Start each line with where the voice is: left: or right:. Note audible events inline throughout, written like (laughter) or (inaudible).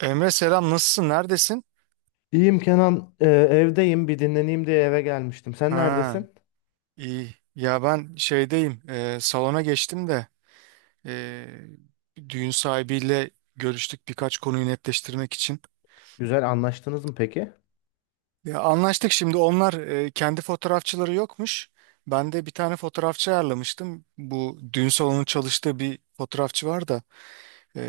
right: Emre selam, nasılsın, neredesin?
left: İyiyim Kenan, evdeyim. Bir dinleneyim diye eve gelmiştim. Sen
right: Ha,
left: neredesin?
right: iyi ya, ben şeydeyim, salona geçtim de e, düğün sahibiyle görüştük birkaç konuyu netleştirmek için.
left: Güzel anlaştınız mı peki?
right: Ya, anlaştık, şimdi onlar kendi fotoğrafçıları yokmuş. Ben de bir tane fotoğrafçı ayarlamıştım. Bu düğün salonunun çalıştığı bir fotoğrafçı var da e,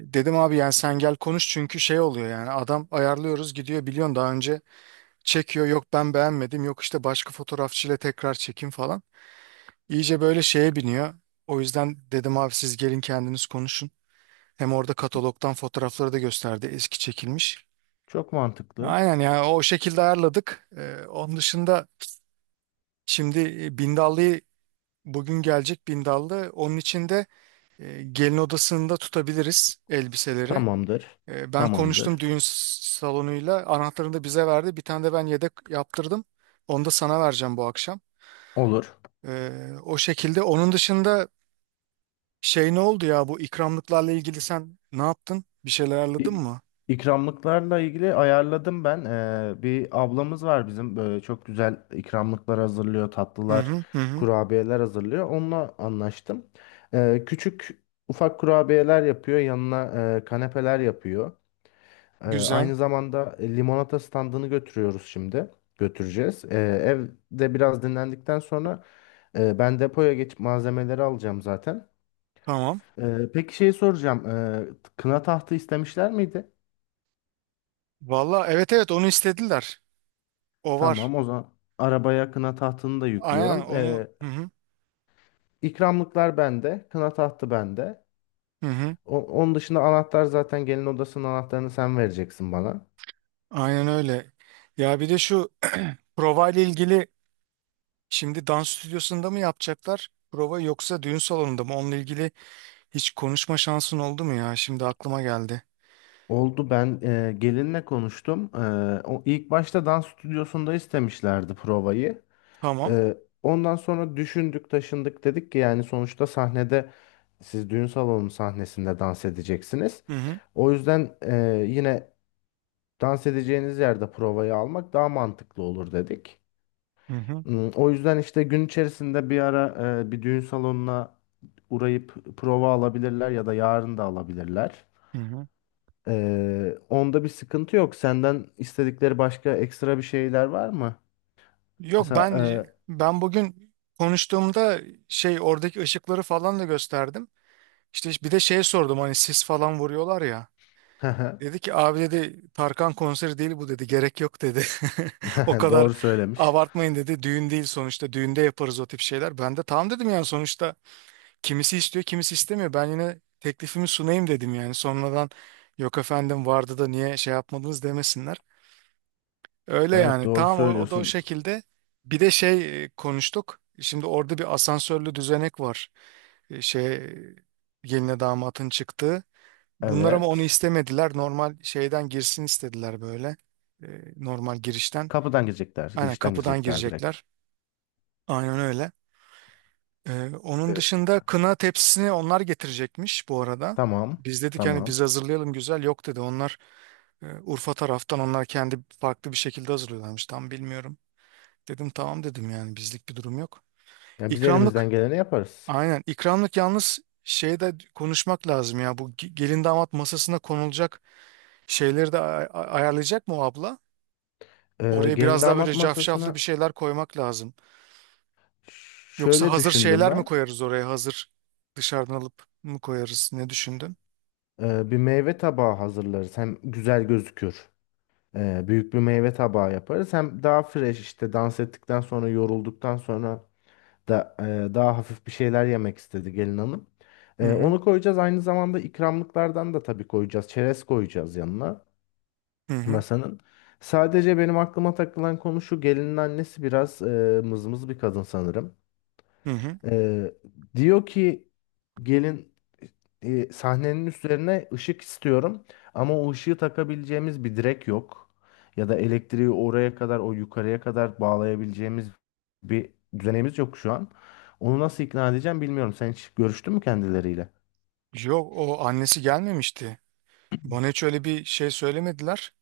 right: dedim abi yani sen gel konuş, çünkü şey oluyor yani, adam ayarlıyoruz gidiyor, biliyorsun daha önce çekiyor, yok ben beğenmedim, yok işte başka fotoğrafçıyla tekrar çekim falan. İyice böyle şeye biniyor. O yüzden dedim abi siz gelin kendiniz konuşun. Hem orada katalogdan fotoğrafları da gösterdi, eski çekilmiş.
left: Çok mantıklı.
right: Aynen, yani o şekilde ayarladık. Onun dışında şimdi Bindallı'yı bugün gelecek Bindallı. Onun için de gelin odasında tutabiliriz elbiseleri.
left: Tamamdır.
right: E, ben konuştum
left: Tamamdır.
right: düğün salonuyla. Anahtarını da bize verdi. Bir tane de ben yedek yaptırdım. Onu da sana vereceğim bu akşam.
left: Olur.
right: E, o şekilde. Onun dışında şey, ne oldu ya, bu ikramlıklarla ilgili sen ne yaptın? Bir şeyler ayarladın
left: İ-
right: mı?
left: İkramlıklarla ilgili ayarladım ben. Bir ablamız var bizim. Böyle çok güzel ikramlıklar hazırlıyor,
right: Hı
left: tatlılar,
right: hı, hı hı.
left: kurabiyeler hazırlıyor. Onunla anlaştım. Küçük ufak kurabiyeler yapıyor. Yanına kanepeler yapıyor.
right: Güzel.
left: Aynı zamanda limonata standını götürüyoruz şimdi. Götüreceğiz. Evde biraz dinlendikten sonra ben depoya geçip malzemeleri alacağım zaten.
right: Tamam.
left: Peki şeyi soracağım. Kına tahtı istemişler miydi?
right: Valla evet, evet, onu istediler. O var.
left: Tamam o zaman arabaya kına tahtını da
right: Aynen
left: yüklüyorum.
right: onu. Hı hı,
left: İkramlıklar bende. Kına tahtı bende.
right: hı hı.
left: Onun dışında anahtar zaten gelin odasının anahtarını sen vereceksin bana.
right: Aynen öyle. Ya bir de şu (clears throat) prova ile ilgili şimdi dans stüdyosunda mı yapacaklar prova, yoksa düğün salonunda mı? Onunla ilgili hiç konuşma şansın oldu mu ya? Şimdi aklıma geldi.
left: Oldu, ben gelinle konuştum. O ilk başta dans stüdyosunda istemişlerdi provayı.
right: Tamam.
left: E, Ondan sonra düşündük, taşındık, dedik ki yani sonuçta sahnede siz düğün salonu sahnesinde dans edeceksiniz.
right: Hı hı,
left: O yüzden yine dans edeceğiniz yerde provayı almak daha mantıklı olur dedik.
right: hı hı.
left: O yüzden işte gün içerisinde bir ara bir düğün salonuna uğrayıp prova alabilirler ya da yarın da alabilirler.
right: Hı hı.
left: Onda bir sıkıntı yok. Senden istedikleri başka ekstra bir şeyler var mı?
right: Yok,
left: Mesela
right: ben bugün konuştuğumda şey, oradaki ışıkları falan da gösterdim. İşte bir de şey sordum, hani sis falan vuruyorlar ya.
left: e,
right: Dedi ki abi dedi, Tarkan konseri değil bu dedi, gerek yok dedi. (laughs) O
left: (laughs)
right: kadar
left: doğru söylemiş.
right: abartmayın dedi, düğün değil sonuçta, düğünde yaparız o tip şeyler. Ben de tamam dedim yani, sonuçta kimisi istiyor kimisi istemiyor. Ben yine teklifimi sunayım dedim, yani sonradan yok efendim vardı da niye şey yapmadınız demesinler. Öyle
left: Evet,
right: yani.
left: doğru
right: Tamam, o, o da o
left: söylüyorsun.
right: şekilde. Bir de şey, konuştuk. Şimdi orada bir asansörlü düzenek var. E, şey, geline damatın çıktığı. Bunlar ama onu
left: Evet.
right: istemediler. Normal şeyden girsin istediler böyle. E, normal girişten.
left: Kapıdan girecekler.
right: Aynen
left: Girişten
right: kapıdan
left: girecekler direkt.
right: girecekler. Aynen öyle. E, onun
left: Ee,
right: dışında kına tepsisini onlar getirecekmiş bu arada.
left: tamam.
right: Biz dedik hani biz
left: Tamam.
right: hazırlayalım güzel. Yok dedi, onlar Urfa taraftan onlar kendi farklı bir şekilde hazırlıyorlarmış. Tam bilmiyorum. Dedim tamam dedim, yani bizlik bir durum yok.
left: Ya biz elimizden
right: İkramlık.
left: geleni yaparız.
right: Aynen. İkramlık yalnız şeyde konuşmak lazım ya. Bu gelin damat masasına konulacak şeyleri de ayarlayacak mı o abla? Oraya
left: Gelin
right: biraz daha böyle
left: damat
right: cafcaflı bir
left: masasına
right: şeyler koymak lazım.
left: ş-
right: Yoksa
left: şöyle
right: hazır
left: düşündüm
right: şeyler mi
left: ben.
right: koyarız oraya? Hazır dışarıdan alıp mı koyarız? Ne düşündün?
left: Bir meyve tabağı hazırlarız. Hem güzel gözükür. Büyük bir meyve tabağı yaparız. Hem daha fresh, işte dans ettikten sonra, yorulduktan sonra da daha hafif bir şeyler yemek istedi gelin hanım.
right: Hı hı.
left: Onu koyacağız. Aynı zamanda ikramlıklardan da tabii koyacağız. Çerez koyacağız yanına
right: Hı hı.
left: masanın. Sadece benim aklıma takılan konu şu: gelinin annesi biraz mızmız bir kadın sanırım.
right: Hı hı.
left: Ee, Diyor ki gelin, sahnenin üzerine ışık istiyorum, ama o ışığı takabileceğimiz bir direk yok. Ya da elektriği oraya kadar, o yukarıya kadar bağlayabileceğimiz bir düzenimiz yok şu an. Onu nasıl ikna edeceğim bilmiyorum. Sen hiç görüştün mü kendileriyle?
right: Yok, o annesi gelmemişti. Bana hiç öyle bir şey söylemediler.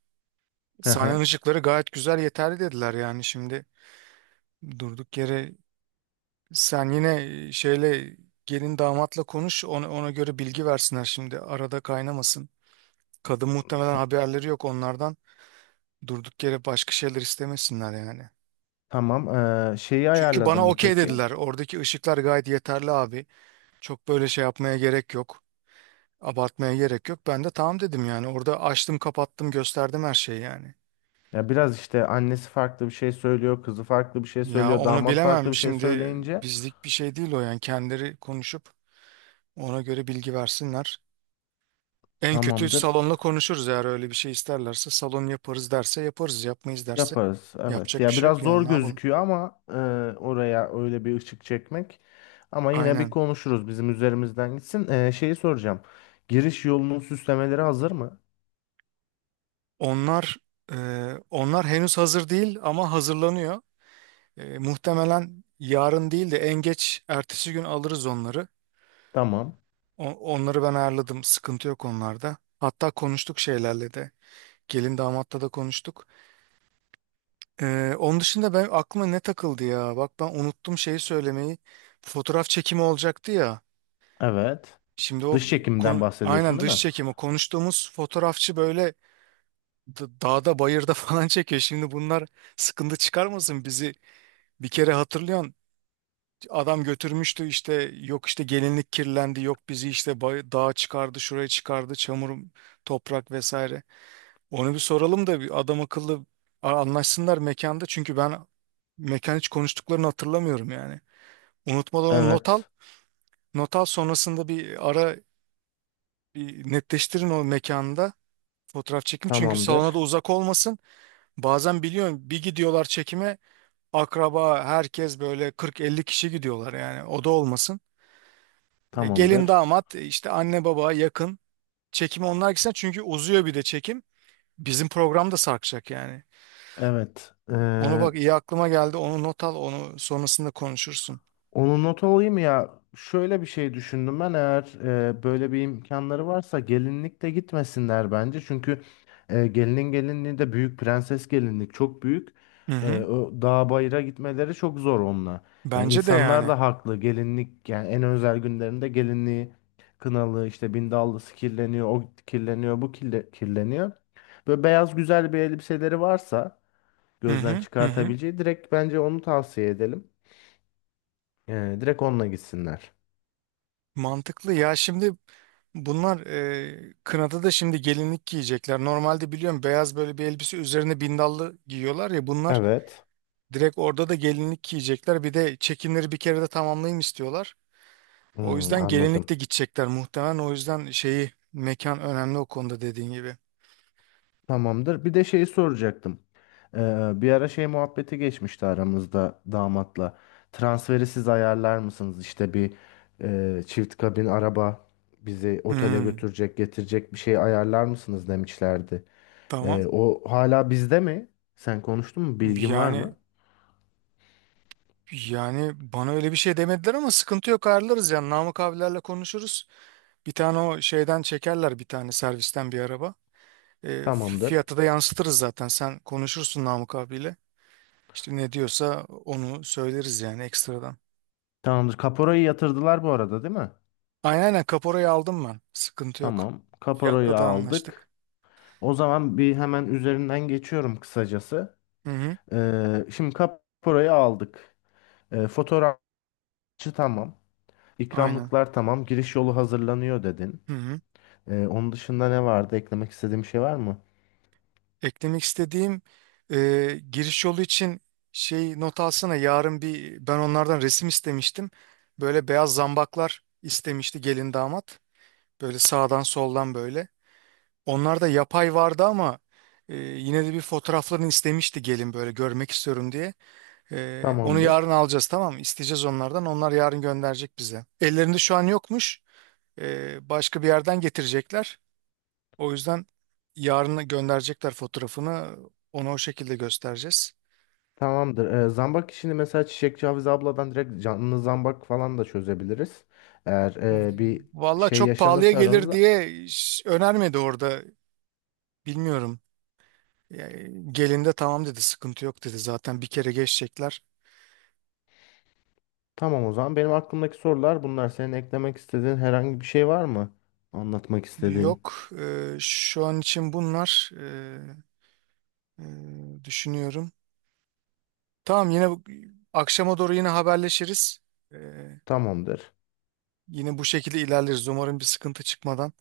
left: Hı
right: Sahne
left: hı.
right: ışıkları gayet güzel, yeterli dediler yani. Şimdi durduk yere, sen yine şeyle, gelin damatla konuş, ona, ona göre bilgi versinler, şimdi arada kaynamasın. Kadın muhtemelen,
left: Ta-
right: haberleri yok onlardan. Durduk yere başka şeyler istemesinler yani.
left: Tamam. Şeyi
right: Çünkü
left: ayarladın
right: bana
left: mı
right: okey
left: peki?
right: dediler. Oradaki ışıklar gayet yeterli abi. Çok böyle şey yapmaya gerek yok. Abartmaya gerek yok. Ben de tamam dedim yani. Orada açtım, kapattım, gösterdim her şeyi yani.
left: Ya biraz işte annesi farklı bir şey söylüyor, kızı farklı bir şey
right: Ya
left: söylüyor,
right: onu
left: damat farklı
right: bilemem
left: bir şey
right: şimdi,
left: söyleyince
right: bizlik bir şey değil o yani. Kendileri konuşup ona göre bilgi versinler. En kötü
left: tamamdır.
right: salonla konuşuruz eğer öyle bir şey isterlerse. Salon yaparız derse yaparız. Yapmayız derse
left: Yaparız evet.
right: yapacak bir
left: Ya
right: şey
left: biraz
right: yok
left: zor
right: yani, ne yapalım.
left: gözüküyor ama oraya öyle bir ışık çekmek. Ama yine bir
right: Aynen.
left: konuşuruz, bizim üzerimizden gitsin. Şeyi soracağım. Giriş yolunun süslemeleri hazır mı?
right: Onlar e, onlar henüz hazır değil ama hazırlanıyor. E, muhtemelen yarın değil de en geç ertesi gün alırız onları.
left: Tamam.
right: O- onları ben ayarladım. Sıkıntı yok onlarda. Hatta konuştuk şeylerle de. Gelin damatla da konuştuk. E, onun dışında ben, aklıma ne takıldı ya? Bak ben unuttum şeyi söylemeyi. Fotoğraf çekimi olacaktı ya.
left: Evet.
right: Şimdi o
left: Dış çekimden bahsediyorsun
right: aynen
left: değil
right: dış
left: mi?
right: çekimi konuştuğumuz fotoğrafçı böyle dağda bayırda (laughs) falan çekiyor. Şimdi bunlar sıkıntı çıkarmasın bizi, bir kere hatırlıyorsun. Adam götürmüştü işte, yok işte gelinlik kirlendi, yok bizi işte bay, dağa çıkardı, şuraya çıkardı, çamur, toprak vesaire. Onu bir soralım da bir adam akıllı anlaşsınlar mekanda, çünkü ben mekan hiç konuştuklarını hatırlamıyorum yani. Unutmadan onu not al.
left: Evet.
right: Not al, sonrasında bir ara bir netleştirin o mekanda. Fotoğraf çekimi çünkü salona da
left: Tamamdır.
right: uzak olmasın. Bazen biliyorum bir gidiyorlar çekime, akraba herkes böyle 40-50 kişi gidiyorlar yani, o da olmasın. E, gelin
left: Tamamdır.
right: damat işte anne baba, yakın çekime onlar gitsin, çünkü uzuyor bir de çekim. Bizim program da sarkacak yani.
left: Evet.
right: Onu bak, iyi aklıma geldi, onu not al, onu sonrasında konuşursun.
left: Onu not alayım ya. Şöyle bir şey düşündüm ben, eğer böyle bir imkanları varsa gelinlik de gitmesinler bence. Çünkü gelinin gelinliği de büyük prenses gelinlik, çok büyük.
right: Hı hı.
left: O dağ bayıra gitmeleri çok zor onunla. Yani
right: Bence de
left: insanlar
right: yani.
left: da haklı, gelinlik yani, en özel günlerinde gelinliği kınalı işte, bindallısı kirleniyor, o kirleniyor, bu kirleniyor. Böyle beyaz güzel bir elbiseleri varsa,
right: Hı
left: gözden
right: hı, hı hı.
left: çıkartabileceği, direkt bence onu tavsiye edelim. Direkt onunla gitsinler.
right: Mantıklı ya. Şimdi bunlar kınada da şimdi gelinlik giyecekler. Normalde biliyorum beyaz böyle bir elbise üzerine bindallı giyiyorlar ya, bunlar
left: Evet.
right: direkt orada da gelinlik giyecekler. Bir de çekimleri bir kere de tamamlayayım istiyorlar. O
left: Hmm,
right: yüzden gelinlik
left: anladım.
right: de gidecekler muhtemelen. O yüzden şeyi, mekan önemli o konuda dediğin gibi.
left: Tamamdır. Bir de şeyi soracaktım. Bir ara şey muhabbeti geçmişti aramızda damatla. Transferi siz ayarlar mısınız? İşte bir çift kabin araba bizi otele
right: Hmm,
left: götürecek, getirecek bir şey ayarlar mısınız demişlerdi.
right: tamam.
left: O hala bizde mi? Sen konuştun mu? Bilgin var
right: Yani
left: mı?
right: yani bana öyle bir şey demediler ama sıkıntı yok, ayarlarız yani. Namık abilerle konuşuruz. Bir tane o şeyden çekerler, bir tane servisten bir araba. E,
left: Tamamdır.
right: fiyatı da yansıtırız zaten. Sen konuşursun Namık abiyle. İşte ne diyorsa onu söyleriz yani, ekstradan.
left: Tamamdır. Kaporayı yatırdılar bu arada, değil mi?
right: Aynen, kaporayı aldım ben. Sıkıntı yok.
left: Tamam.
right: Fiyatta
left: Kaporayı
right: da anlaştık.
left: aldık. O zaman bir hemen üzerinden geçiyorum kısacası.
right: Hı hı.
left: Şimdi kaporayı aldık. Fotoğrafçı tamam.
right: Aynen.
left: İkramlıklar tamam. Giriş yolu hazırlanıyor dedin.
right: Hı hı.
left: Onun dışında ne vardı? Eklemek istediğim şey var mı?
right: Eklemek istediğim, giriş yolu için şey, not alsana, yarın bir ben onlardan resim istemiştim. Böyle beyaz zambaklar istemişti gelin damat. Böyle sağdan soldan böyle. Onlarda yapay vardı ama yine de bir fotoğraflarını istemişti gelin, böyle görmek istiyorum diye. E, onu
left: Tamamdır.
right: yarın alacağız, tamam mı? İsteyeceğiz onlardan. Onlar yarın gönderecek bize. Ellerinde şu an yokmuş. E, başka bir yerden getirecekler. O yüzden yarın gönderecekler fotoğrafını. Ona o şekilde göstereceğiz.
left: Tamamdır. Zambak işini mesela Çiçekçi Hafize abladan direkt canlı zambak falan da çözebiliriz. Eğer bir
right: Valla
left: şey
right: çok pahalıya
left: yaşanırsa
right: gelir
left: aranızda.
right: diye hiç önermedi orada. Bilmiyorum. Yani gelin de tamam dedi, sıkıntı yok dedi, zaten bir kere geçecekler.
left: Tamam o zaman. Benim aklımdaki sorular bunlar. Senin eklemek istediğin herhangi bir şey var mı? Anlatmak istediğin.
right: Yok. Şu an için bunlar, düşünüyorum. Tamam, yine akşama doğru yine haberleşiriz. E,
left: Tamamdır.
right: yine bu şekilde ilerleriz. Umarım bir sıkıntı çıkmadan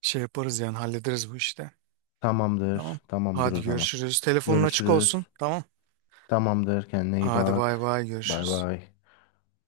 right: şey yaparız yani, hallederiz bu işte. Tamam.
left: Tamamdır. Tamamdır
right: Hadi
left: o zaman.
right: görüşürüz. Telefonun açık olsun.
left: Görüşürüz.
right: Tamam.
left: Tamamdır, kendine iyi
right: Hadi bay
left: bak.
right: bay,
left: Bay
right: görüşürüz.
left: bay.